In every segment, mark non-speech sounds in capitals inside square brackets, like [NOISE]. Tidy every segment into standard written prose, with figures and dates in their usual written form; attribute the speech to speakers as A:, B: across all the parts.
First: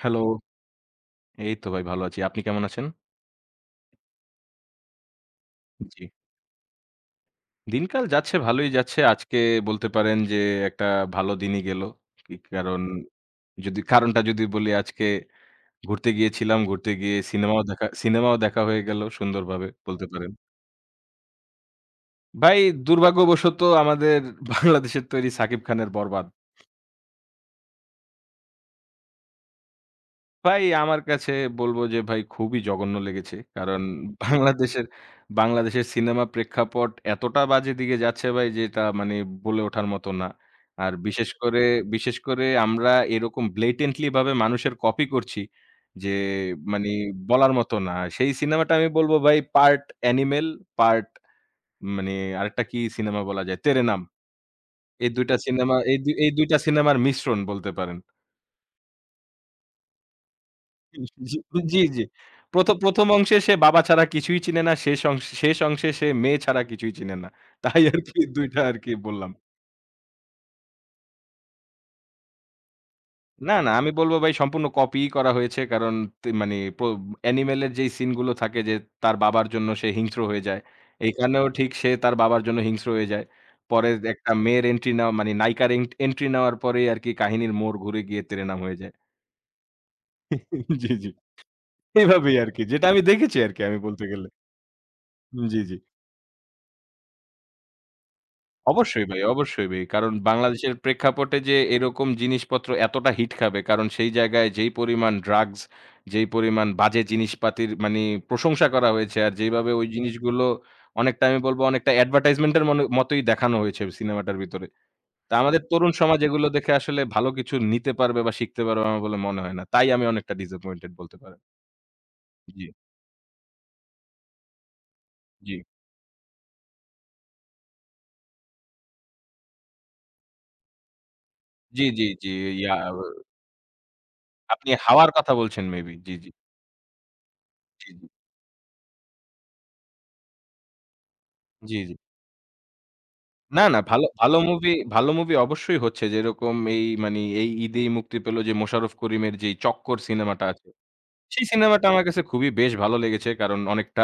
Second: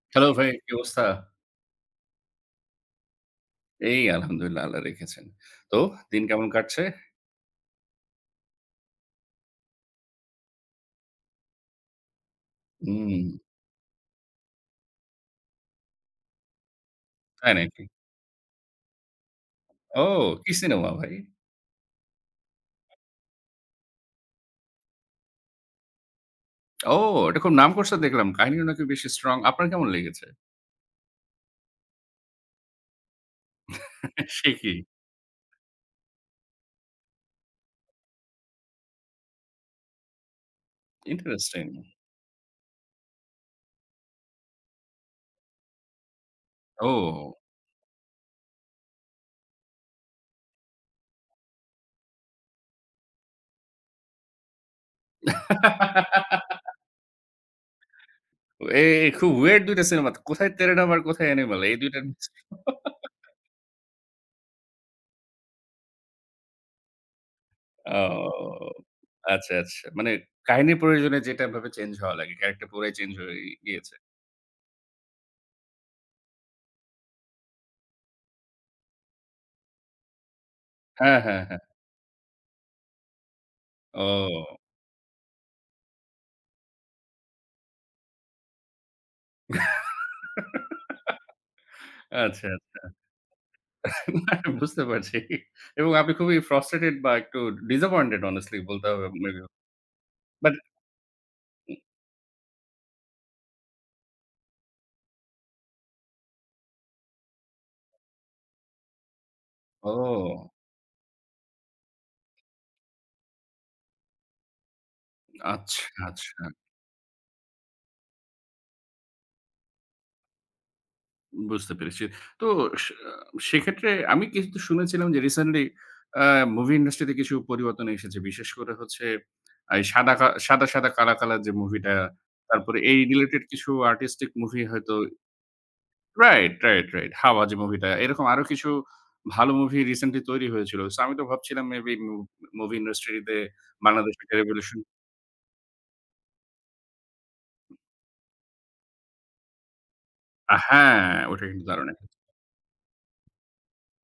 A: Hello,
B: hello ভাই, কি অবস্থা?
A: এই তো ভাই ভালো আছি। আপনি কেমন আছেন?
B: এই আলহামদুলিল্লাহ আল্লাহ রেখেছেন। তো
A: জি।
B: দিন কেমন কাটছে?
A: দিনকাল যাচ্ছে ভালোই যাচ্ছে। আজকে বলতে পারেন যে একটা ভালো দিনই গেল। কি কারণ
B: হুম,
A: যদি কারণটা যদি বলি আজকে ঘুরতে গিয়েছিলাম। ঘুরতে গিয়ে
B: তাই নাকি?
A: সিনেমাও দেখা হয়ে গেল সুন্দরভাবে বলতে
B: ও
A: পারেন।
B: কি সিনেমা ভাই?
A: ভাই দুর্ভাগ্যবশত আমাদের বাংলাদেশের তৈরি সাকিব খানের 'বরবাদ'।
B: ও এটা খুব নাম করছে দেখলাম। কাহিনীও নাকি বেশ স্ট্রং। আপনার কেমন লেগেছে?
A: ভাই আমার কাছে বলবো যে ভাই খুবই জঘন্য লেগেছে। কারণ
B: সে কি?
A: বাংলাদেশের, বাংলাদেশের সিনেমা প্রেক্ষাপট এতটা বাজে দিকে যাচ্ছে ভাই যেটা মানে বলে ওঠার মতো না। আর
B: ইন্টারেস্টিং।
A: বিশেষ করে আমরা এরকম blatantly ভাবে মানুষের কপি করছি যে মানে
B: ও
A: বলার মতো না। সেই সিনেমাটা আমি বলব ভাই পার্ট অ্যানিমেল, পার্ট মানে আরেকটা কি সিনেমা বলা যায়? তেরে নাম। এই 2 টা সিনেমা এই দু এই 2 টা
B: [LAUGHS]
A: সিনেমার মিশ্রণ বলতে পারেন।
B: এ খুব ওয়েয়ার্ড দুটো টা সিনেমা। কোথায় 'তেরে নাম' আর কোথায়
A: জি,
B: 'অ্যানিমাল' এই ২
A: জি।
B: টার?
A: ১ম অংশে সে বাবা ছাড়া কিছুই চিনে না। শেষ অংশে সে মেয়ে ছাড়া কিছুই চিনে না। তাই আরকি 2 টা
B: ও
A: আরকি বললাম।
B: আচ্ছা, আচ্ছা। মানে কাহিনীর প্রয়োজনে যেটা ভাবে চেঞ্জ হওয়া লাগে। ক্যারেক্টার পুরাই চেঞ্জ হয়ে
A: না, আমি
B: গিয়েছে।
A: বলব ভাই সম্পূর্ণ কপিই করা হয়েছে। কারণ তে মানে প্র অ্যানিমেল এর যেই সিন গুলো থাকে যে তার বাবার জন্য সে হিংস্র হয়ে যায়।
B: হ্যাঁ, হ্যাঁ,
A: এখানেও
B: হ্যাঁ।
A: ঠিক সে তার বাবার জন্য হিংস্র হয়ে যায়। পরে একটা
B: ও
A: মেয়ের এন্ট্রি নেওয়া মানে নায়িকার এন্ট্রি নেওয়ার পরেই আরকি কাহিনীর মোড় ঘুরে গিয়ে তেরে নাম হয়ে যায়। [LAUGHS] জি। এভাবেই
B: আচ্ছা,
A: আরকি।
B: আচ্ছা।
A: যেটা আমি দেখেছি আরকি আমি বলতে গেলে।
B: [LAUGHS] বুঝতে পারছি।
A: জি।
B: এবং আপনি খুবই ফ্রাস্ট্রেটেড বা একটু ডিসঅ্যাপয়েন্টেড honestly বলতে হবে
A: অবশ্যই ভাই,
B: আপনাকে।
A: অবশ্যই ভাই। কারণ
B: বাট
A: বাংলাদেশের প্রেক্ষাপটে যে এরকম জিনিসপত্র এতটা হিট খাবে কারণ সেই জায়গায় যেই পরিমাণ ড্রাগস, যেই পরিমাণ বাজে জিনিসপাতির মানি প্রশংসা করা হয়েছে আর যেইভাবে ওই জিনিসগুলো
B: ও
A: অনেকটা আমি বলব অনেকটা অ্যাডভার্টাইজমেন্ট এর মন মতোই দেখানো হয়েছে সিনেমাটার ভিতরে। তো আমাদের
B: আচ্ছা,
A: তরুণ সমাজ
B: আচ্ছা।
A: এগুলো দেখে আসলে ভালো কিছু নিতে পারবে বা শিখতে পারবে আমার বলে মনে হয় না। তাই আমি অনেকটা ডিসঅ্যাপয়েন্টেড বলতে পারেন।
B: বুঝতে পেরেছি। তো
A: জি,
B: সে সেক্ষেত্রে আমি কিন্তু শুনেছিলাম যে
A: জি।
B: রিসেন্টলি আ মুভি ইন্ডাস্ট্রিতে কিছু পরিবর্তন এসেছে। বিশেষ করে হচ্ছে এই সাদা কা সাদা, সাদা কালা, কালা যে মুভিটা,
A: জি। ইয়া
B: তারপরে এই রিলেটেড কিছু আর্টিস্টিক মুভি
A: আপনি
B: হয়তো।
A: হাওয়ার কথা বলছেন মেবি।
B: Right, right, right. 'হাওয়া' যে মুভিটা
A: জি।
B: এরকম আরো কিছু ভালো মুভি রিসেন্টলি তৈরি হয়েছিল। সো আমি তো ভাবছিলাম মেবি
A: জি।
B: মুভি ইন্ডাস্ট্রিতে
A: না, না
B: বাংলাদেশ একটা
A: ভালো মুভি
B: রেভলিউশন।
A: ভালো মুভি অবশ্যই হচ্ছে। যেরকম এই মানি এই ঈদেই মুক্তি পেল যে 'মোশাররফ করিমের' যেই 'চক্কর' সিনেমাটা
B: আ
A: আছে।
B: হ্যাঁ, ওটা
A: সেই
B: কিন্তু
A: সিনেমাটা
B: দারুণ
A: আমার
B: একটা।
A: কাছে খুবই বেশ ভালো লেগেছে। কারণ অনেকটা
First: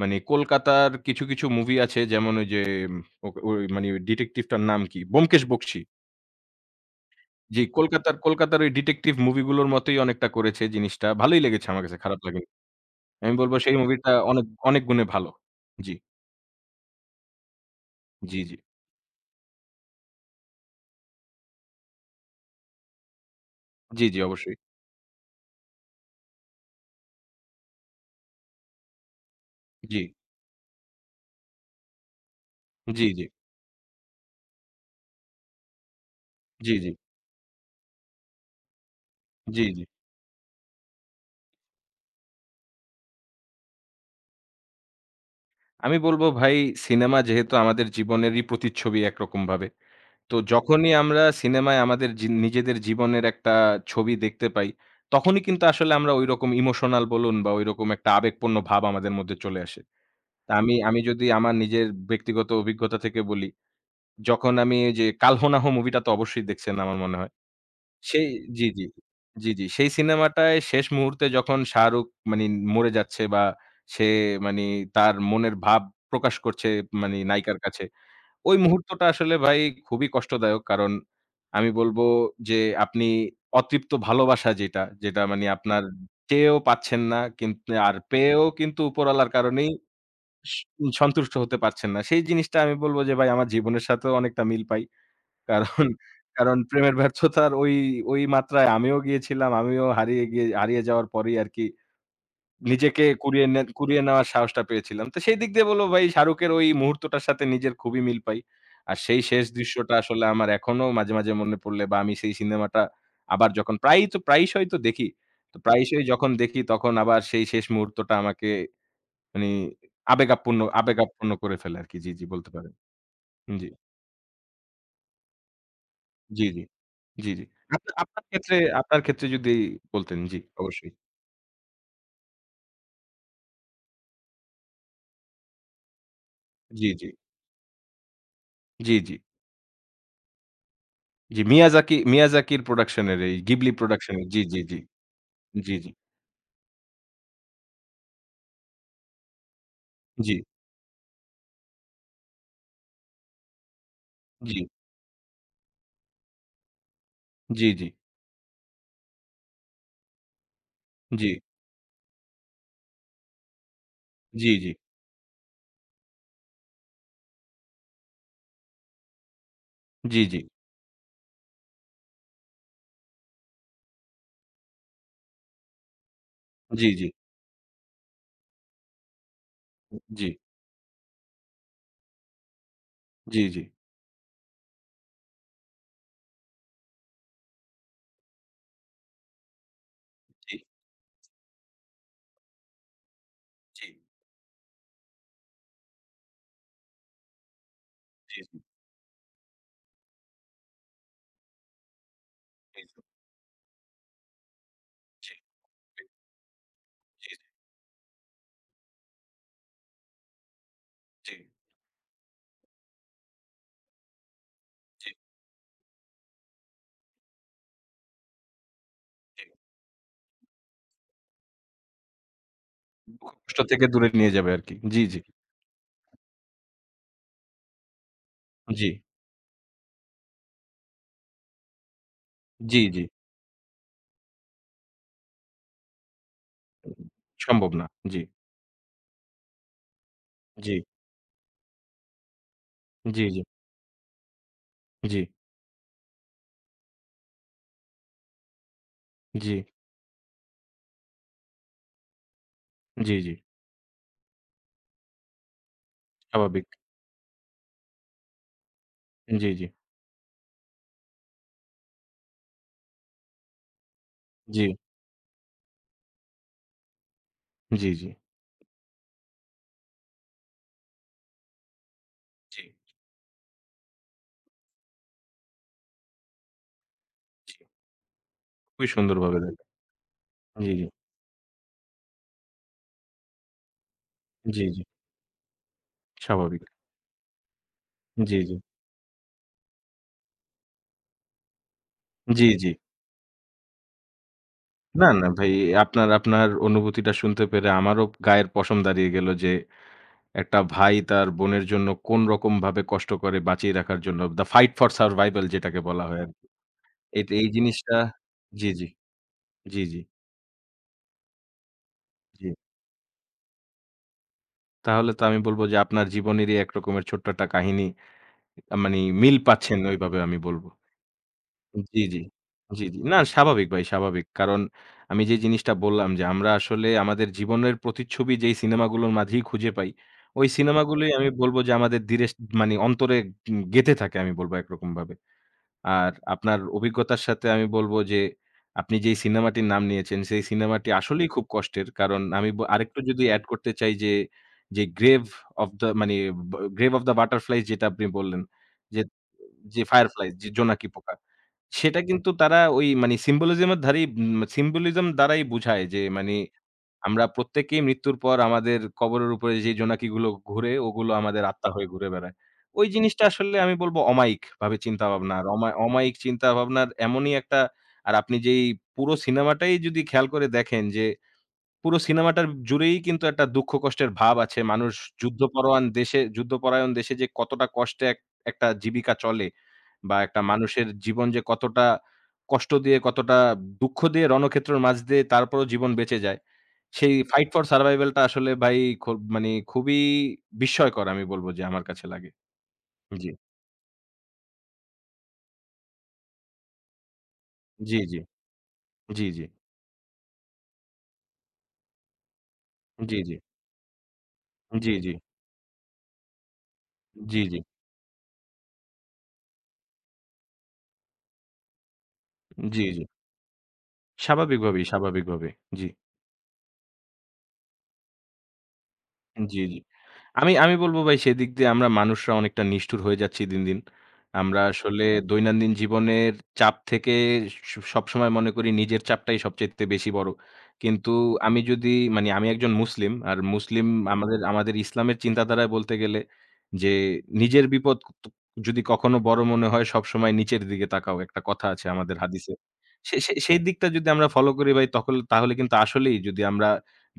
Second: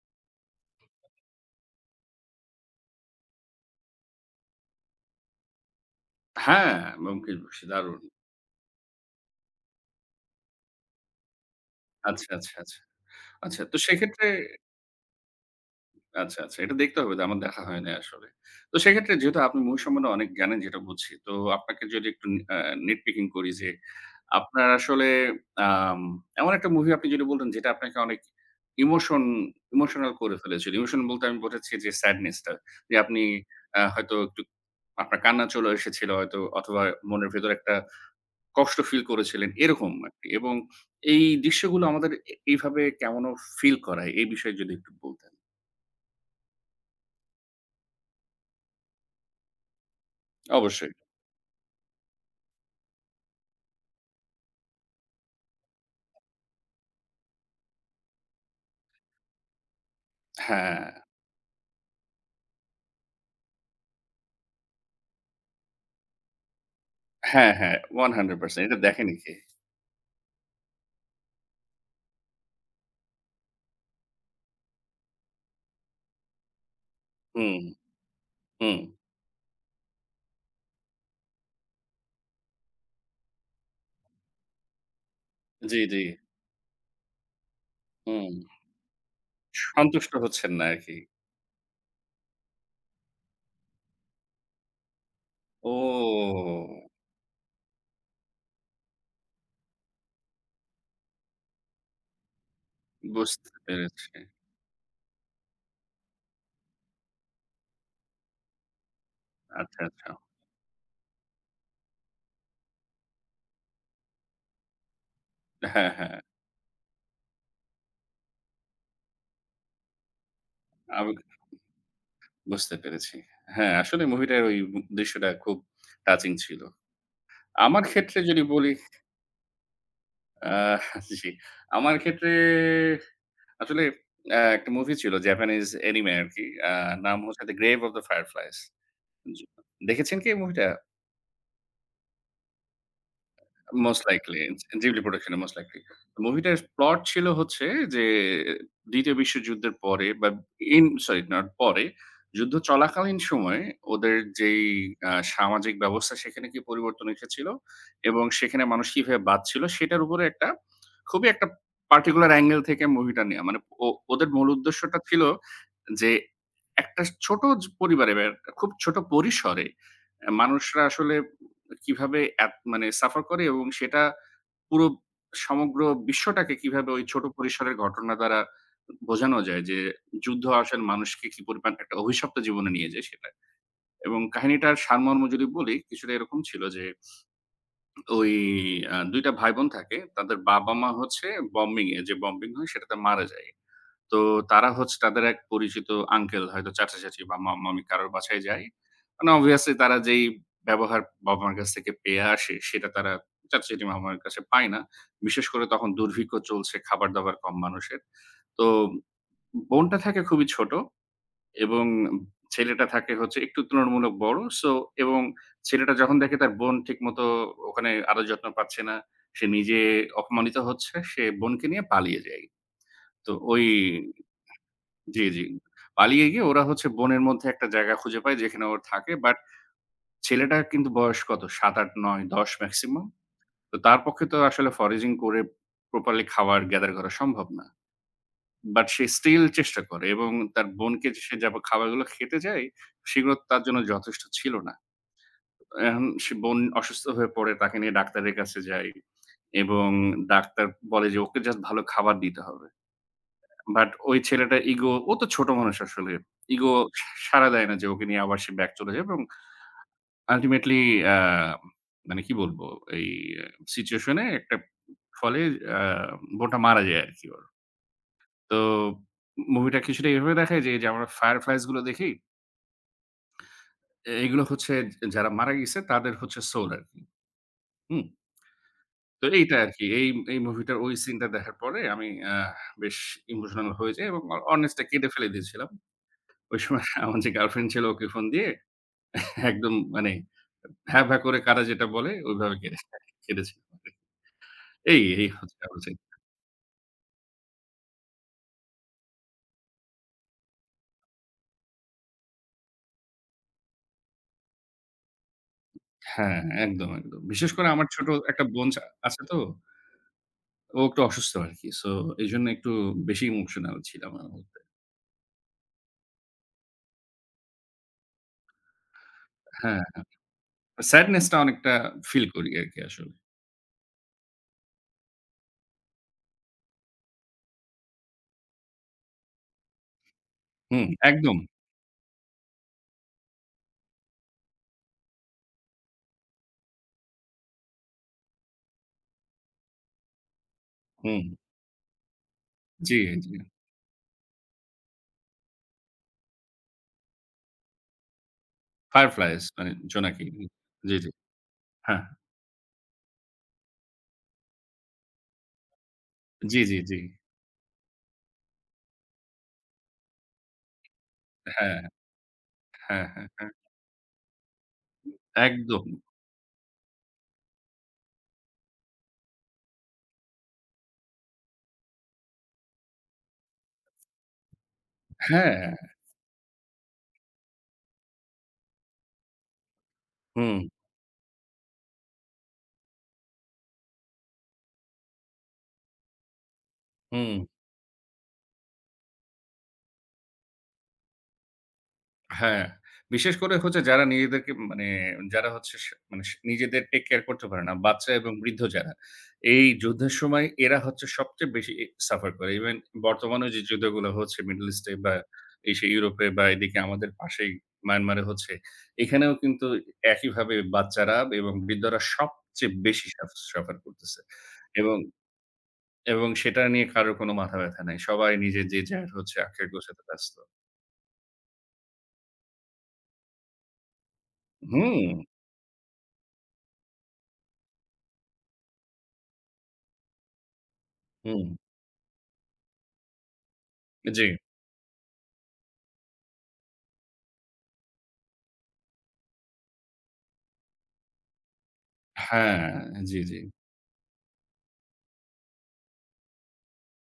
A: মানে কলকাতার কিছু মুভি আছে যেমন ওই যে ওই মানে ডিটেকটিভটার নাম কি? 'ব্যোমকেশ বক্সী'।
B: হ্যাঁ, 'ব্যোমকেশ
A: জি,
B: বক্সী' দারুণ।
A: কলকাতার কলকাতার ওই ডিটেকটিভ মুভিগুলোর মতোই অনেকটা করেছে জিনিসটা। ভালোই লেগেছে আমার কাছে, খারাপ
B: আচ্ছা,
A: লাগেনি।
B: আচ্ছা, আচ্ছা।
A: আমি বলব
B: আচ্ছা
A: সেই
B: তো
A: মুভিটা
B: সেক্ষেত্রে
A: অনেক গুণে ভালো। জি,
B: আচ্ছা, আচ্ছা। এটা দেখতে হবে। আমার দেখা হয় নাই আসলে।
A: জি।
B: তো সেক্ষেত্রে যেহেতু আপনি মুভি সম্বন্ধে অনেক জ্ঞানেন যেটা বুঝছি। তো আপনাকে যদি একটু নি আ নিট পিকিং করি যে
A: জি অবশ্যই।
B: আপনার আসলে আম এমন একটা মুভি আপনি যদি বলতেন যেটা আপনাকে অনেক ইমোশন
A: জি,
B: ইমোশনাল করে ফেলেছিল। ইমোশন বলতে আমি বোঝাচ্ছি যে স্যাডনেস টা। যে আপনি
A: জি।
B: হয়তো একটু আপনার কান্না চলে এসেছিল হয়তো অথবা
A: জি।
B: মনের ভেতরে একটা কষ্ট ফিল করেছিলেন
A: জি।
B: এরকম আরকি। এবং এই দৃশ্যগুলো আমাদের এইভাবে কেমন ফিল করায় এই বিষয়ে যদি একটু বলতেন।
A: আমি বলব ভাই সিনেমা যেহেতু আমাদের জীবনেরই প্রতিচ্ছবি একরকমভাবে। তো
B: অবশ্যই।
A: যখনই আমরা সিনেমায় আমাদের নিজেদের জীবনের একটা ছবি দেখতে পাই, তখনই কিন্তু আসলে আমরা ঐরকম ইমোশনাল বলুন বা ঐরকম একটা আবেগপূর্ণ ভাব আমাদের মধ্যে চলে আসে। তা আমি
B: হ্যাঁ,
A: আমি যদি আমার নিজের ব্যক্তিগত অভিজ্ঞতা থেকে বলি, যখন আমি এই যে 'কাল ho না ho' মুভিটা তো অবশ্যই দেখছেন আমার মনে হয়।
B: হ্যাঁ, হ্যাঁ,
A: সেই
B: 100% এটা
A: জি।
B: দেখেনি কে?
A: জি। সেই সিনেমাটায় শেষ মুহূর্তে যখন শাহরুখ মানি মরে যাচ্ছে বা সে মানি তার মনের ভাব প্রকাশ করছে মানি নায়িকার
B: হুম,
A: কাছে। ওই
B: হুম।
A: মুহূর্তটা আসলে ভাই খুবই কষ্টদায়ক। কারণ আমি বলব যে আপনি অতৃপ্ত ভালোবাসা যেটা মানি
B: জি,
A: আপনার
B: জি।
A: চেয়েও পাচ্ছেন না কিন্ত আর
B: হুম।
A: পেয়েও কিন্তু উপরওয়ালার কারণেই
B: সন্তুষ্ট হচ্ছেন
A: স
B: না আরকি।
A: সন্তুষ্ট হতে পারছেন না। সেই জিনিসটা আমি বলব যে ভাই আমার জীবনের সাথেও অনেকটা মিল পাই।
B: ও!
A: কারণ, কারণ প্রেমের ব্যর্থতার ওই মাত্রায় আমিও গিয়েছিলাম। আমিও হারিয়ে গিয়ে হারিয়ে যাওয়ার পরেই আরকি নিজেকে
B: বুঝতে
A: কুড়িয়ে
B: পেরেছি।
A: নেওয়ার সাহসটা পেয়েছিলাম। তো সেই দিক দিয়ে বলব ভাই শাহরুখের ওই মুহূর্তটার সাথে নিজের খুবই মিল পাই। আর সেই শেষ
B: আচ্ছা,
A: দৃশ্যটা
B: আচ্ছা।
A: আসলে আমার এখনো মাঝে মনে পড়লে বা আমি সেই সিনেমাটা আবার যখন প্রায়ই তো প্রায়শই তো দেখি। তো
B: হ্যাঁ,
A: প্রায়শই
B: হ্যাঁ।
A: যখন দেখি তখন আবার সেই শেষ মুহূর্তটা আমাকে মানে আবেগ
B: আমি
A: আপ্পন্ন করে ফেলে আরকি। জি বলতে পারেন।
B: বুঝতে পেরেছি।
A: জি।
B: হ্যাঁ, আসলে মুভিটার ওই দৃশ্যটা খুব টাচিং
A: জি।
B: ছিল।
A: জি।
B: আমার
A: আপনা
B: ক্ষেত্রে
A: আপনার
B: যদি
A: ক্ষেত্রে
B: বলি,
A: আপনার ক্ষেত্রে যদি বলতেন, জি,
B: আ
A: অবশ্যই।
B: জি, আমার ক্ষেত্রে আসলে একটা মুভি ছিল জাপানিজ অ্যানিমে আরকি।
A: জি, জি,
B: নাম হচ্ছে The Grave of the Fireflies।
A: জি, জি,
B: জি। দেখেছেন কি এই মুভিটা?
A: জি। মিয়াজাকির প্রোডাকশন এর এই গিবলি
B: মোস্ট
A: প্রোডাকশন এর
B: লিকলি
A: জি, জি,
B: জিবলি প্রোডাকশন এ মোস্ট
A: জি,
B: লিকলি।
A: জি,
B: মুভিটার প্লট ছিল হচ্ছে যে ২য় বিশ্বযুদ্ধের পরে বা
A: জি,
B: ইন সরি নট পরে, যুদ্ধ চলাকালীন সময়ে ওদের
A: জি,
B: যেই সামাজিক ব্যবস্থা সেখানে কি পরিবর্তন এসেছিল
A: জি, জি,
B: এবং সেখানে মানুষ কিভাবে বাঁচছিল সেটার উপরে একটা
A: জি,
B: খুবই একটা পার্টিকুলার অ্যাঙ্গেল থেকে মুভিটা নেয়া। মানে ও ওদের মূল
A: জি, জি,
B: উদ্দেশ্যটা ছিল যে একটা ছোট জ পরিবারে বা একটা খুব ছোট পরিসরে
A: জি, জি,
B: মানুষরা আসলে কিভাবে এত মানে সাফার করে এবং সেটা পুরো সমগ্র বিশ্বটাকে
A: জি, জি, জি,
B: কিভাবে ওই
A: জি, জি,
B: ছোট পরিসরের ঘটনা দ্বারা বোঝানো যায় যে যুদ্ধ আসলে মানুষকে কি পরিমাণ একটা অভিশপ্ত জীবনে নিয়ে যায় সেটা।
A: জি, জি,
B: এবং কাহিনীটার সারমর্ম যদি বলি কিছুটা এরকম ছিল যে ওই দুটো টা ভাইবোন থাকে। তাদের বাবা-মা হচ্ছে বম্বিং এ যে বম্বিং হয় সেটাতে মারা যায়। তো তারা হচ্ছে তাদের এক পরিচিত আঙ্কেল হয়তো চাচা-চাচী বা মাম্মা-মামি কারোর
A: জি, জি,
B: বাসায়
A: জি, জি, জি,
B: যায়। মানে obviously তারা যেই ব্যবহার বাবা-মার কাছ থেকে পেয়ে আসে সেটা তারা চাচা-চাচী, মামা-মামির কাছে পায় না। বিশেষ করে তখন দুর্ভিক্ষ চলছে,
A: জি,
B: খাবার-দাবার
A: জি,
B: কম মানুষের। তো বোনটা থাকে খুবই ছোট
A: জি,
B: এবং ছেলেটা থাকে হচ্ছে একটু তুলনামূলক বড়। সো
A: জি।
B: এবং ছেলেটা যখন দেখে তার বোন ঠিকমতো ওখানে আদর যত্ন পাচ্ছে না, সে নিজে অপমানিত হচ্ছে, সে বোনকে নিয়ে পালিয়ে যায়। তো ওই
A: দুঃখ-কষ্ট থেকে দূরে নিয়ে যাবে আরকি।
B: জি, জি। পালিয়ে গিয়ে ওরা হচ্ছে বনের মধ্যে একটা জায়গা খুঁজে পায় যেখানে ও
A: জি,
B: থাকে। বাট ছেলেটার কিন্তু বয়স কত? ৭, ৮, ৯, ১০
A: জি।
B: মেক্সিমাম। তো তার পক্ষে তো আসলে ফরেজিং করে প্রপারলি খাবার গ্যাদার করা সম্ভব না।
A: সম্ভব না। জি,
B: বাট সে স্টিল চেষ্টা করে এবং তার
A: জি,
B: বোনকে যে সে যাব খাবারগুলো খেতে যায়,
A: জি,
B: সেগুলো
A: জি,
B: তার জন্য যথেষ্ট ছিল না।
A: জি,
B: এখন সে বোন অসুস্থ হয়ে পড়ে, তাকে নিয়ে ডাক্তারের কাছে যায়
A: জি,
B: এবং ডাক্তার বলে যে ওকে জাস্ট ভালো খাবার দিতে হবে।
A: জি।
B: বাট ওই ছেলেটার ইগো, ও তো ছোট মানুষ আসলে।
A: স্বাভাবিক।
B: ইগো সাড়া দেয় না যে ওকে নিয়ে আবার সে ব্যাক চলে যাবে এবং
A: জি।
B: আল্টিমেটলি আ মানে কি বলবো? এই সিচুয়েশন এ একটা
A: জি,
B: ফলে আ বোনটা মারা যায় আরকি ওর।
A: জি, জি,
B: তো মুভিটা কিছুটা এভাবে দেখায় যে, এই যে আমরা ফায়ারফ্লাইজ গুলো দেখি,
A: জি,
B: এগুলো হচ্ছে যারা মারা গিয়েছে তাদের হচ্ছে সোল আরকি।
A: জি।
B: হুম?
A: খুবই
B: তো
A: সুন্দরভাবে
B: এইটা
A: দেখা
B: আরকি। এই এই
A: জি,
B: মুভিটার
A: জি,
B: ওই সিনটা দেখার পরে আমি বেশ ইমোশনাল হয়ে যাই এবং
A: জি।
B: অর্নেস্টটা কেটে ফেলে দিয়েছিলাম। ওই
A: স্বাভাবিক।
B: সময় আমার যে গার্লফ্রেন্ড ছিল ওকে ফোন
A: জি,
B: দিয়ে
A: জি,
B: একদম মানে ভ্যা, ভ্যা করে কারা যেটা বলে ওইভাবে
A: জি।
B: কেটেছে। এই,
A: না, না
B: এই
A: ভাই
B: হচ্ছে আলোচনা।
A: আপনার অনুভূতিটা শুনতে পেরে আমারও গায়ের পশম দাঁড়িয়ে গেল যে একটা ভাই তার বোনের জন্য কোন রকমভাবে কষ্ট করে বাঁচিয়ে রাখার জন্য the fight for survival যেটাকে বলা হয়
B: হ্যাঁ,
A: আরকি।
B: হ্যাঁ, একদম, একদম।
A: এই
B: বিশেষ করে আমার
A: জিনিসটা
B: ছোট একটা বোন
A: জি, জি,
B: আছে তো,
A: জি, জি,
B: ও একটু অসুস্থ আরকি। সো এজন্য
A: জি।
B: একটু বেশি ইমোশনাল ছিলাম আমি।
A: তাহলে তো আমি বলব যে আপনার জীবনেরই এক রকমের ছোট্ট একটা কাহিনী মানি মিল পাচ্ছেন
B: হ্যাঁ,
A: ওইভাবে আমি বলব।
B: স্যাডনেস টা অনেকটা
A: জি।
B: ফিল করি আরকি
A: জি।
B: আসলে।
A: না স্বাভাবিক ভাই স্বাভাবিক। কারণ আমি যে জিনিসটা বললাম যে আমরা আসলে আমাদের জীবনের প্রতিচ্ছবি যেই সিনেমাগুলোর মাঝেই খুঁজে পাই, ওই
B: হুম,
A: সিনেমাগুলোই আমি
B: একদম।
A: বলব যে আমাদের ধীরে মানে অন্তরে গেঁথে থাকে আমি বলব একরকমভাবে। আর আপনার অভিজ্ঞতার সাথে আমি বলব যে আপনি যেই সিনেমাটির নাম নিয়েছেন সেই সিনেমাটি
B: হুম,
A: আসলেই খুব কষ্টের। কারণ আমি
B: জি,
A: আরেকটু যদি
B: জি।
A: এড করতে চাই যে, যে of the' মানে 'Grave of the Butterflies' যেটা আপনি বললেন যে,
B: ফায়ারফ্লাইস মানে
A: যে
B: জোনাকি।
A: 'Fireflies' যে জোনাকি
B: জি, জি।
A: পোকা। সেটা
B: হ্যাঁ।
A: কিন্তু তারা ওই মানে symbolism এর ধারেই উম symbolism দ্বারাই বুঝায় যে মানে
B: জি, জি, জি।
A: আমরা প্রত্যেকেই মৃত্যুর পর আমাদের কবরের উপরে যে জোনাকিগুলো ঘুরে ওগুলো আমাদের আত্মা
B: হ্যাঁ,
A: হয়ে ঘুরে বেড়ায়। ওই
B: হ্যাঁ,
A: জিনিসটা
B: হ্যাঁ, হ্যাঁ।
A: আসলে আমি বলব অমায়িক ভাবে চিন্তাভাবনা। আর
B: একদম।
A: অমায়িক চিন্তাভাবনার এমনই একটা আর আপনি যেই পুরো সিনেমাটাই যদি খেয়াল করে দেখেন যে পুরো সিনেমাটার জুড়েই কিন্তু একটা দুঃখ কষ্টের ভাব আছে। মানুষ
B: হ্যাঁ।
A: যুদ্ধপরোয়ান দেশে যুদ্ধপরায়ণ দেশে যে কতটা কষ্টে একটা জীবিকা চলে বা একটা
B: হুম,
A: মানুষের জীবন যে কতটা কষ্ট দিয়ে, কতটা দুঃখ দিয়ে রণক্ষেত্রের মাঝ দিয়ে তারপরেও জীবন বেঁচে যায়। সেই
B: হুম।
A: ফাইট ফর সারভাইভাল টা আসলে ভাই খু মানে খুবই বিস্ময়কর আমি বলব যে আমার কাছে লাগে।
B: হ্যাঁ,
A: জি,
B: বিশেষ করে হচ্ছে যারা নিজেদেরকে মানে যারা হচ্ছে সে মানে সে নিজেদের টেক কেয়ার করতে পারে না,
A: জি, জি,
B: বাচ্চা
A: জি,
B: এবং বৃদ্ধ যারা।
A: জি, জি,
B: এই যুদ্ধের সময় এরা হচ্ছে সবচেয়ে বেশি সাফার করে। ইভেন
A: জি,
B: বর্তমানে যে যুদ্ধগুলো হচ্ছে মিডল
A: জি,
B: ইস্টে
A: জি,
B: বা এই সেই ইউরোপে বা এদিকে আমাদের
A: জি,
B: পাশেই
A: জি,
B: মায়ানমারে হচ্ছে। এখানেও কিন্তু একইভাবে বাচ্চারা এবং বৃদ্ধরা সবচেয়ে
A: জি, জি।
B: বেশি সাফার করতেছে। এবং
A: স্বাভাবিকভাবেই। জি।
B: এবং সেটা নিয়ে কারো কোনো মাথা ব্যাথা নাই। সবাই নিজের যে যার হচ্ছে আখের
A: জি।
B: গোছাতে ব্যস্ত।
A: আমি আমি বলব ভাই সেদিক দিয়ে আমরা মানুষরা অনেকটা নিষ্ঠুর হয়ে যাচ্ছি দিন। আমরা আসলে
B: হুম,
A: দৈনন্দিন জীবনের চাপ থেকে সবসময় মনে করি নিজের চাপটাই সবচাইতে বেশি বড়। কিন্তু
B: হুম।
A: আমি যদি মানে আমি একজন মুসলিম। আর মুসলিম
B: জি।
A: আমাদের আমাদের ইসলামের চিন্তাধারায় বলতে গেলে যে নিজের বিপদ ক তু যদি কখনো বড় মনে হয় সবসময় নিচের দিকে তাকাও। একটা কথা আছে আমাদের হাদিসে।
B: হ্যাঁ,
A: সে
B: জি,
A: সে
B: জি।
A: সেই দিকটা যদি আমরা ফলো করি ভাই তখন তাহলে কিন্তু আসলেই যদি আমরা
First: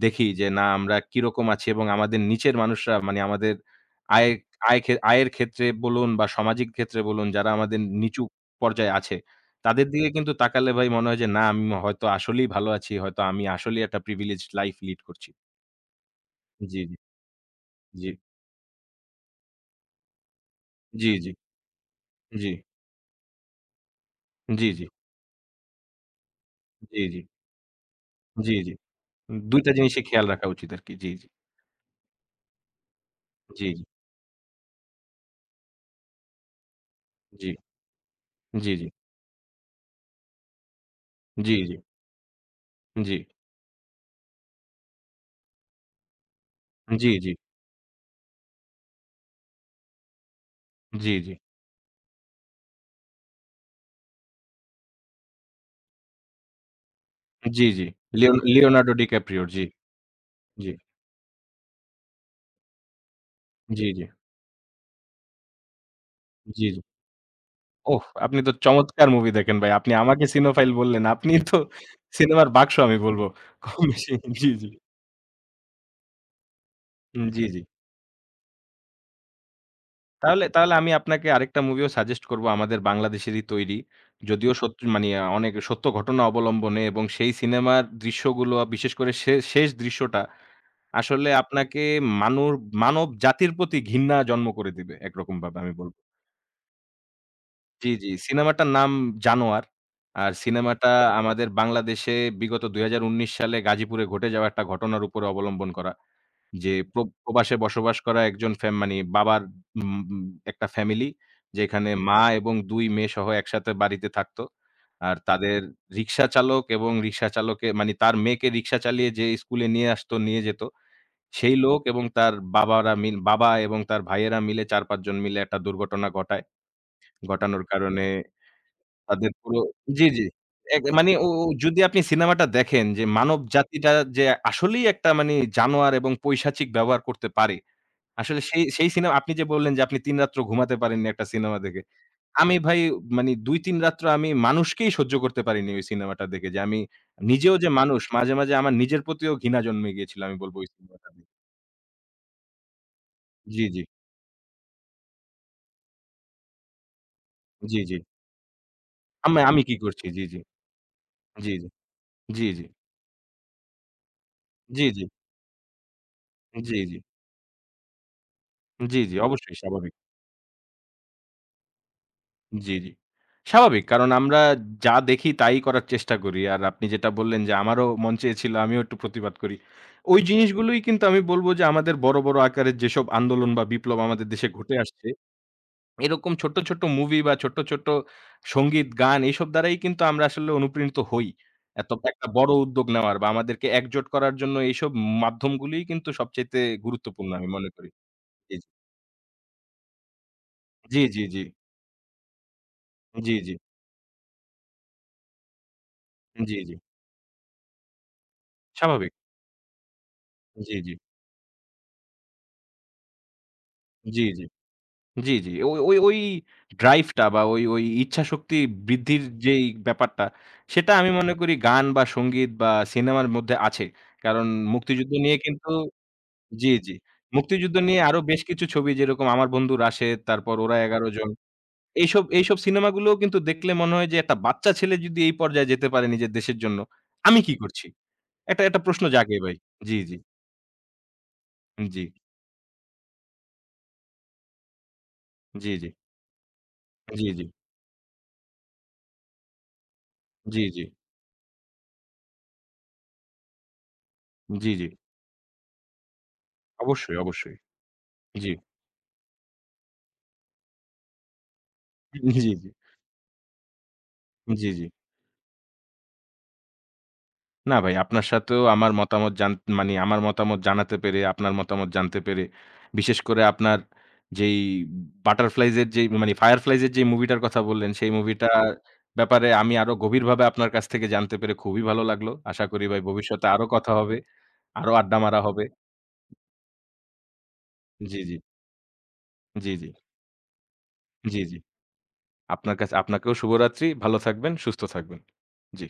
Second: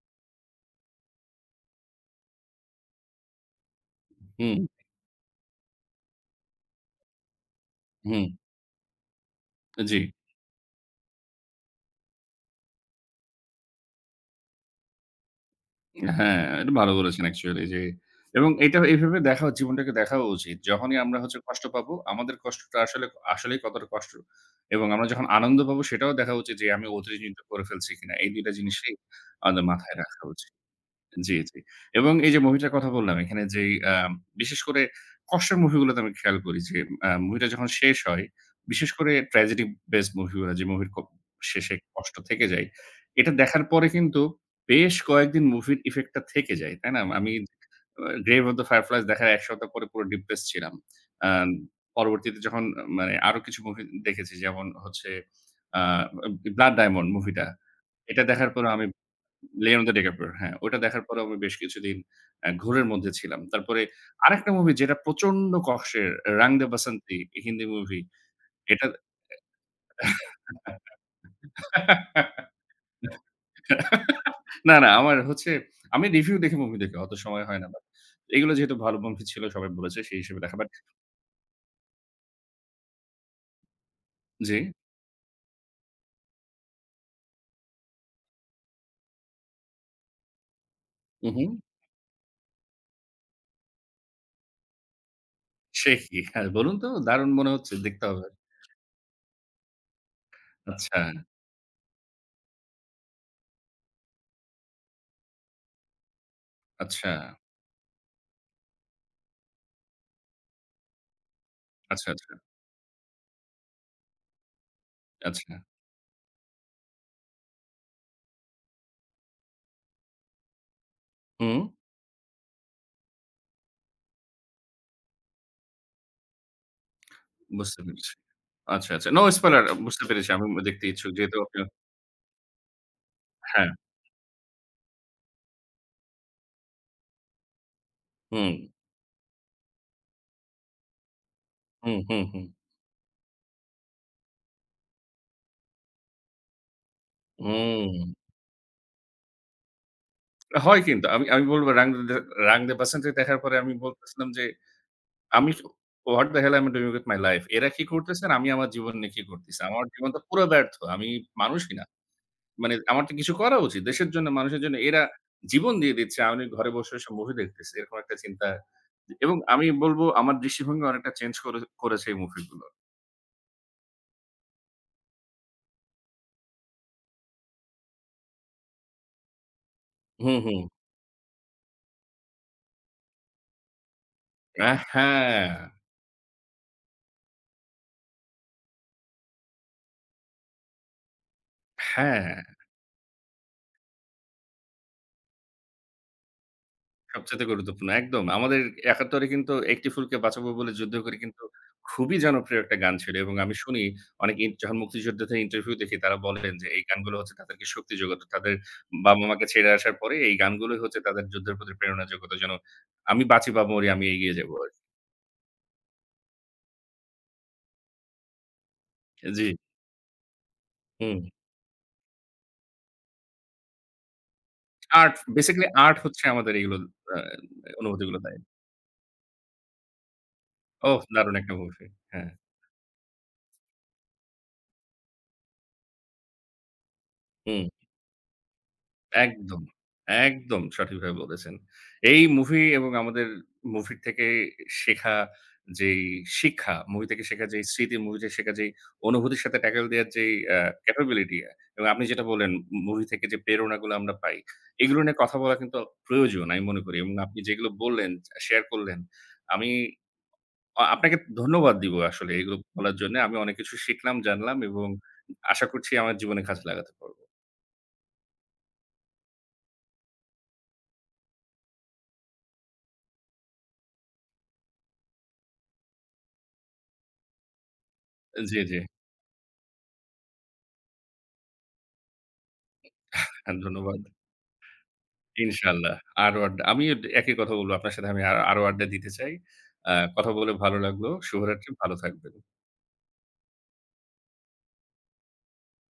A: দেখি যে না আমরা কিরকম আছি এবং আমাদের নিচের মানুষরা মানে আমাদের আয়
B: হুম,
A: আয় খে আয়ের ক্ষেত্রে বলুন বা সামাজিক ক্ষেত্রে বলুন যারা আমাদের নিচু
B: হুম,
A: পর্যায়ে আছে, তাদের
B: জি।
A: দিকে কিন্তু তাকালে ভাই মনে হয় যে না আমি হয়তো আসলেই ভালো আছি। হয়তো আমি আসলেই একটা প্রিভিলেজড লাইফ লিড করছি।
B: হ্যাঁ,
A: জি,
B: এটা ভালো
A: জি,
B: বলেছেন অ্যাকচুয়ালি যে
A: জি,
B: এবং এটা এভাবে দেখা, জীবনটাকে দেখাও উচিত। যখনই
A: জি,
B: আমরা
A: জি,
B: হচ্ছে কষ্ট পাবো, আমাদের
A: জি, জি,
B: কষ্টটা আসলে আসলেই কতটা কষ্ট,
A: জি,
B: এবং আমরা যখন আনন্দ পাবো সেটাও দেখা উচিত যে আমি
A: জি,
B: অতিরঞ্জিত করে ফেলছি কিনা। এই দুটো
A: জি,
B: টা
A: জি।
B: জিনিসই
A: 2
B: আমাদের
A: টা
B: মাথায়
A: জিনিসই
B: রাখা
A: খেয়াল রাখা
B: উচিত।
A: উচিত আরকি। জি, জি,
B: জি, জি। এবং এই যে মুভিটার কথা বললাম, এখানে
A: জি,
B: যেই বিশেষ করে কষ্টের মুভিগুলোতে আমি খেয়াল করি যে মুভিটা
A: জি,
B: যখন শেষ হয়,
A: জি, জি, জি,
B: বিশেষ করে ট্র্যাজেডি বেসড মুভিগুলা, যে মুভির ক
A: জি, জি,
B: শেষে কষ্ট থেকে যায়।
A: জি,
B: এটা দেখার পরে কিন্তু বেশ কয়েকদিন মুভির ইফেক্ট টা থেকে যায়। তাই না?
A: জি,
B: আমি 'গ্রেভ অফ দ্য ফায়ারফ্লাইজ' দেখার ১ সপ্তাহ পরে পুরো ডিপ্রেসড ছিলাম।
A: জি,
B: আ পরবর্তীতে যখন মানে আরো কিছু মুভি দেখেছি যেমন হচ্ছে আ 'ব্লাড ডায়মন্ড' মুভিটা।
A: জি, জি,
B: এটা
A: লিওন
B: দেখার পরেও আমি,
A: লিওনার্দো ডিক্যাপ্রিওর
B: লিওনার্দো ডিক্যাপ্রিওর, হ্যাঁ,
A: জি।
B: ওটা দেখার পরেও আমি বেশ কিছুদিন ঘোরের মধ্যে ছিলাম। তারপরে
A: জি, জি,
B: আরেকটা মুভি যেটা প্রচন্ড কষ্টের, 'রং দে
A: জি।
B: বাসন্তী' হিন্দি মুভি।
A: ওহ! আপনি তো
B: এটা
A: চমৎকার মুভি দেখেন ভাই। আপনি আমাকে সিনোফাইল বললেন। আপনি তো সিনেমার
B: [LAUGHS]
A: বাকসু আমি বলব। কম বেশি জি।
B: না, না আমার হচ্ছে আমি রিভিউ দেখে মুভি দেখি, অত সময়
A: জি।
B: হয় না, বাট এগুলো যেহেতু ভালো মুভি ছিল সবাই বলেছে সেই হিসেবে
A: তাহলে
B: দেখা, বাট
A: তাহলে আমি আপনাকে আরেকটা মুভিও সাজেস্ট করব আমাদের বাংলাদেশেরই তৈরি। যদিও
B: জি,
A: সত্য মানে অনেক সত্য ঘটনা অবলম্বনে এবং সেই সিনেমার দৃশ্যগুলো বিশেষ করে শেষ দৃশ্যটা
B: হু,
A: আসলে
B: হু।
A: আপনাকে মানুর মানব জাতির প্রতি ঘৃণা জন্ম করে দিবে একরকমভাবে আমি
B: সে
A: বলব।
B: কি? হ্যাঁ, বলুন তো, দারুণ মনে হচ্ছে, দেখতে
A: জি।
B: হবে।
A: সিনেমাটার নাম 'জানোয়ার'। আর সিনেমাটা
B: আচ্ছা,
A: আমাদের বাংলাদেশে বিগত 2019 সালে গাজীপুরে ঘটে যাওয়া একটা ঘটনার উপরে অবলম্বন করা। যে
B: আচ্ছা,
A: প্রবাসে বসবাস করা একজন ফ্যাম মানে বাবার উম একটা ফ্যামিলি যেখানে
B: আচ্ছা,
A: মা
B: আচ্ছা,
A: এবং 2 মেয়েসহ একসাথে বাড়িতে থাকতো। আর
B: আচ্ছা।
A: তাদের রিক্সা চালক এবং রিক্সা চালকে মানে তার মেয়েকে রিক্সা চালিয়ে যে স্কুলে নিয়ে আসতো, নিয়ে যেত, সেই
B: হুম।
A: লোক এবং তার বাবারা মিল বাবা এবং তার ভাইয়েরা মিলে 4-5 জন মিলে একটা দুর্ঘটনা ঘটায়। ঘটানোর
B: বুঝতে
A: কারণে
B: পেরেছি। আচ্ছা, আচ্ছা। নো
A: তাদের পুরো
B: স্পয়লার, বুঝতে
A: জি।
B: পেরেছি। আমি
A: এক
B: দেখতে
A: মানে
B: ইচ্ছুক
A: ও
B: যেহেতু
A: ও
B: আপনি।
A: যদি আপনি সিনেমাটা দেখেন যে মানব
B: হ্যাঁ,
A: জাতিটা যে আসলেই একটা মানে জানোয়ার এবং পৈশাচিক ব্যবহার করতে পারে। আসলে
B: হুম,
A: সেই সেই সিনেমা আপনি যে বললেন যে আপনি 3 রাত্র ঘুমাতে পারেননি একটা সিনেমা দেখে।
B: হুম, হুম, হুম,
A: আমি ভাই মানে 2-3 রাত্র আমি মানুষকেই সহ্য করতে পারিনি ওই সিনেমাটা দেখে। যে আমি নিজেও যে
B: হুম।
A: মানুষ মাঝে আমার নিজের প্রতিও ঘৃণা জন্মে গিয়েছিল আমি বলব ওই
B: হয় কিন্তু।
A: সিনেমাটা
B: আমি
A: দেখে।
B: আমি বলব Rang the Basanti" দেখার পরে
A: জি,
B: আমি
A: জি,
B: বলতেছিলাম যে, "আমি what the hell am I doing with my life?" এরা কি
A: জি।
B: করতেছে আর আমি আমার জীবন নিয়ে কি
A: আমি
B: করতেছি?
A: আমি কি
B: আমার
A: করছি?
B: জীবন তো
A: জি, জি,
B: পুরো ব্যর্থ। আমি
A: জি,
B: মানুষই না।
A: জি, জি,
B: মানে আমার তো কিছু করা উচিত। দেশের জন্য, মানুষের জন্য
A: জি,
B: এরা
A: জি,
B: জীবন দিয়ে দিচ্ছে। আমি ঘরে
A: জি,
B: বসে,
A: জি,
B: বসে মুভি দেখতেছি। এরকম একটা চিন্তা,
A: জি, জি,
B: এবং
A: অবশ্যই
B: আমি
A: স্বাভাবিক।
B: বলব আমার দৃষ্টিভঙ্গি অনেকটা চেঞ্জ করে করেছে এই মুভি গুলো।
A: জি। স্বাভাবিক। কারণ আমরা যা দেখি তাই করার চেষ্টা করি। আর আপনি যেটা বললেন যে আমারও মন চেয়েছিল আমিও একটু প্রতিবাদ করি। ওই
B: হুম, হুম।
A: জিনিসগুলোই কিন্তু আমি বলব যে আমাদের বড় আকারের যেসব আন্দোলন বা বিপ্লব আমাদের দেশে
B: আ
A: ঘটে আসছে,
B: হ্যাঁ,
A: এরকম ছোট্ট মুভি বা ছোট্ট সংগীত, গান এইসব দ্বারাই কিন্তু আমরা আসলে অনুপ্রাণিত হই। এত একটা
B: হ্যাঁ,
A: বড় উদ্যোগ নেওয়ার বা আমাদেরকে একজোট করার জন্য এইসব মাধ্যমগুলোই কিন্তু সবচাইতে গুরুত্বপূর্ণ
B: সবচাইতে
A: আমি মনে করি।
B: গুরুত্বপূর্ণ। একদম।
A: জি,
B: আমাদের ৭১ এ কিন্তু "একটি ফুলকে বাঁচাবো বলে যুদ্ধ
A: জি,
B: করি"
A: জি, জি,
B: কিন্তু খুবই জনপ্রিয় একটা গান ছিল,
A: জি,
B: এবং
A: জি,
B: আমি শুনি অনেক, যখন মুক্তিযোদ্ধাদের ইন্টারভিউ দেখি, তারা
A: জি,
B: বলেন
A: জি,
B: যে
A: জি
B: এই গানগুলো হচ্ছে তাদেরকে শক্তি জোগাতো। তাদের
A: স্বাভাবিক।
B: বাবা-মাকে ছেড়ে আসার পরে এই
A: জি,
B: গানগুলোই
A: জি,
B: হচ্ছে তাদের যুদ্ধের প্রতি প্রেরণা জোগাতো, যেন আমি বাঁচি বা মরি আমি এগিয়ে
A: জি।
B: যাবো আরকি।
A: জি। ওই ওই ওই ড্রাইভ টা বা ওই ওই ইচ্ছাশক্তি বৃদ্ধির
B: জি,
A: যেই ব্যাপারটা, সেটা আমি
B: হুম।
A: মনে করি গান বা সঙ্গীত বা সিনেমার মধ্যে আছে। কারণ মুক্তিযুদ্ধ
B: আর্ট,
A: নিয়ে কিন্তু
B: বেসিক্যালি আর্ট হচ্ছে আমাদের এগুলো
A: জি।
B: আ
A: মুক্তিযুদ্ধ নিয়ে
B: অনুভূতিগুলো
A: আরো
B: দেয়।
A: বেশ কিছু ছবি যেরকম 'আমার বন্ধু রাশেদ' তারপর 'ওরা
B: ওহ!
A: 11 জন'
B: দারুণ একটা মুভি।
A: এইসব
B: হ্যাঁ,
A: এইসব সিনেমাগুলোও কিন্তু দেখলে মনে হয় যে, একটা বাচ্চা ছেলে যদি এই পর্যায়ে যেতে পারে নিজের দেশের জন্য, আমি কি
B: হুম।
A: করছি? একটা একটা প্রশ্ন জাগে ভাই।
B: একদম,
A: জি, জি,
B: একদম সঠিকভাবে বলেছেন।
A: জি,
B: এই মুভি, এবং আমাদের মুভির থেকে শেখা
A: জি, জি,
B: যেই শিক্ষা, মুভি থেকে
A: জি, জি,
B: শেখা যেই স্মৃতি, মুভি থেকে শেখা যেই অনুভূতির সাথে ট্যাকল দেওয়ার যেই
A: জি, জি,
B: ক্যাপাবিলিটি, এবং আপনি যেটা বললেন মুভি থেকে যে প্রেরণাগুলো আমরা পাই,
A: জি, জি।
B: এগুলো নিয়ে কথা বলা কিন্তু প্রয়োজন আমি মনে করি, এবং
A: অবশ্যই,
B: আপনি
A: অবশ্যই।
B: যেগুলো বললেন,
A: জি,
B: শেয়ার করলেন, আমি আপনাকে ধন্যবাদ দিব আসলে এগুলো
A: জি।
B: বলার জন্যে। আমি অনেক কিছু শিখলাম, জানলাম,
A: জি।
B: এবং আশা করছি আমার জীবনে কাজে লাগাতে পারব।
A: না ভাই আপনার সাথেও আমার মতামত জানাতে পেরে, আপনার মতামত জানতে পেরে, বিশেষ করে আপনার যেই Butterflies এর যেই মানি Fireflies এর যেই মুভিটার কথা বললেন, সেই মুভিটার
B: জি, জি।
A: ব্যাপারে আমি আরো গভীরভাবে আপনার কাছ থেকে জানতে পেরে খুবই ভালো লাগলো। আশা করি ভাই ভবিষ্যতে
B: হ্যাঁ,
A: আরো কথা
B: ধন্যবাদ।
A: হবে, আরো আড্ডা মারা হবে।
B: ইনশাআল্লাহ। আরওয়াড আমিও একই কথা বলব। আপনার সাথে
A: জি,
B: আমি
A: জি,
B: আরও আড্ডা দিতে চাই।
A: জি, জি,
B: কথা বলে ভালো লাগলো।
A: জি।
B: শুভরাত্রি, ভালো থাকবেন।
A: আপনার কাছে আপনাকেও শুভরাত্রি। ভালো থাকবেন, সুস্থ থাকবেন। জি।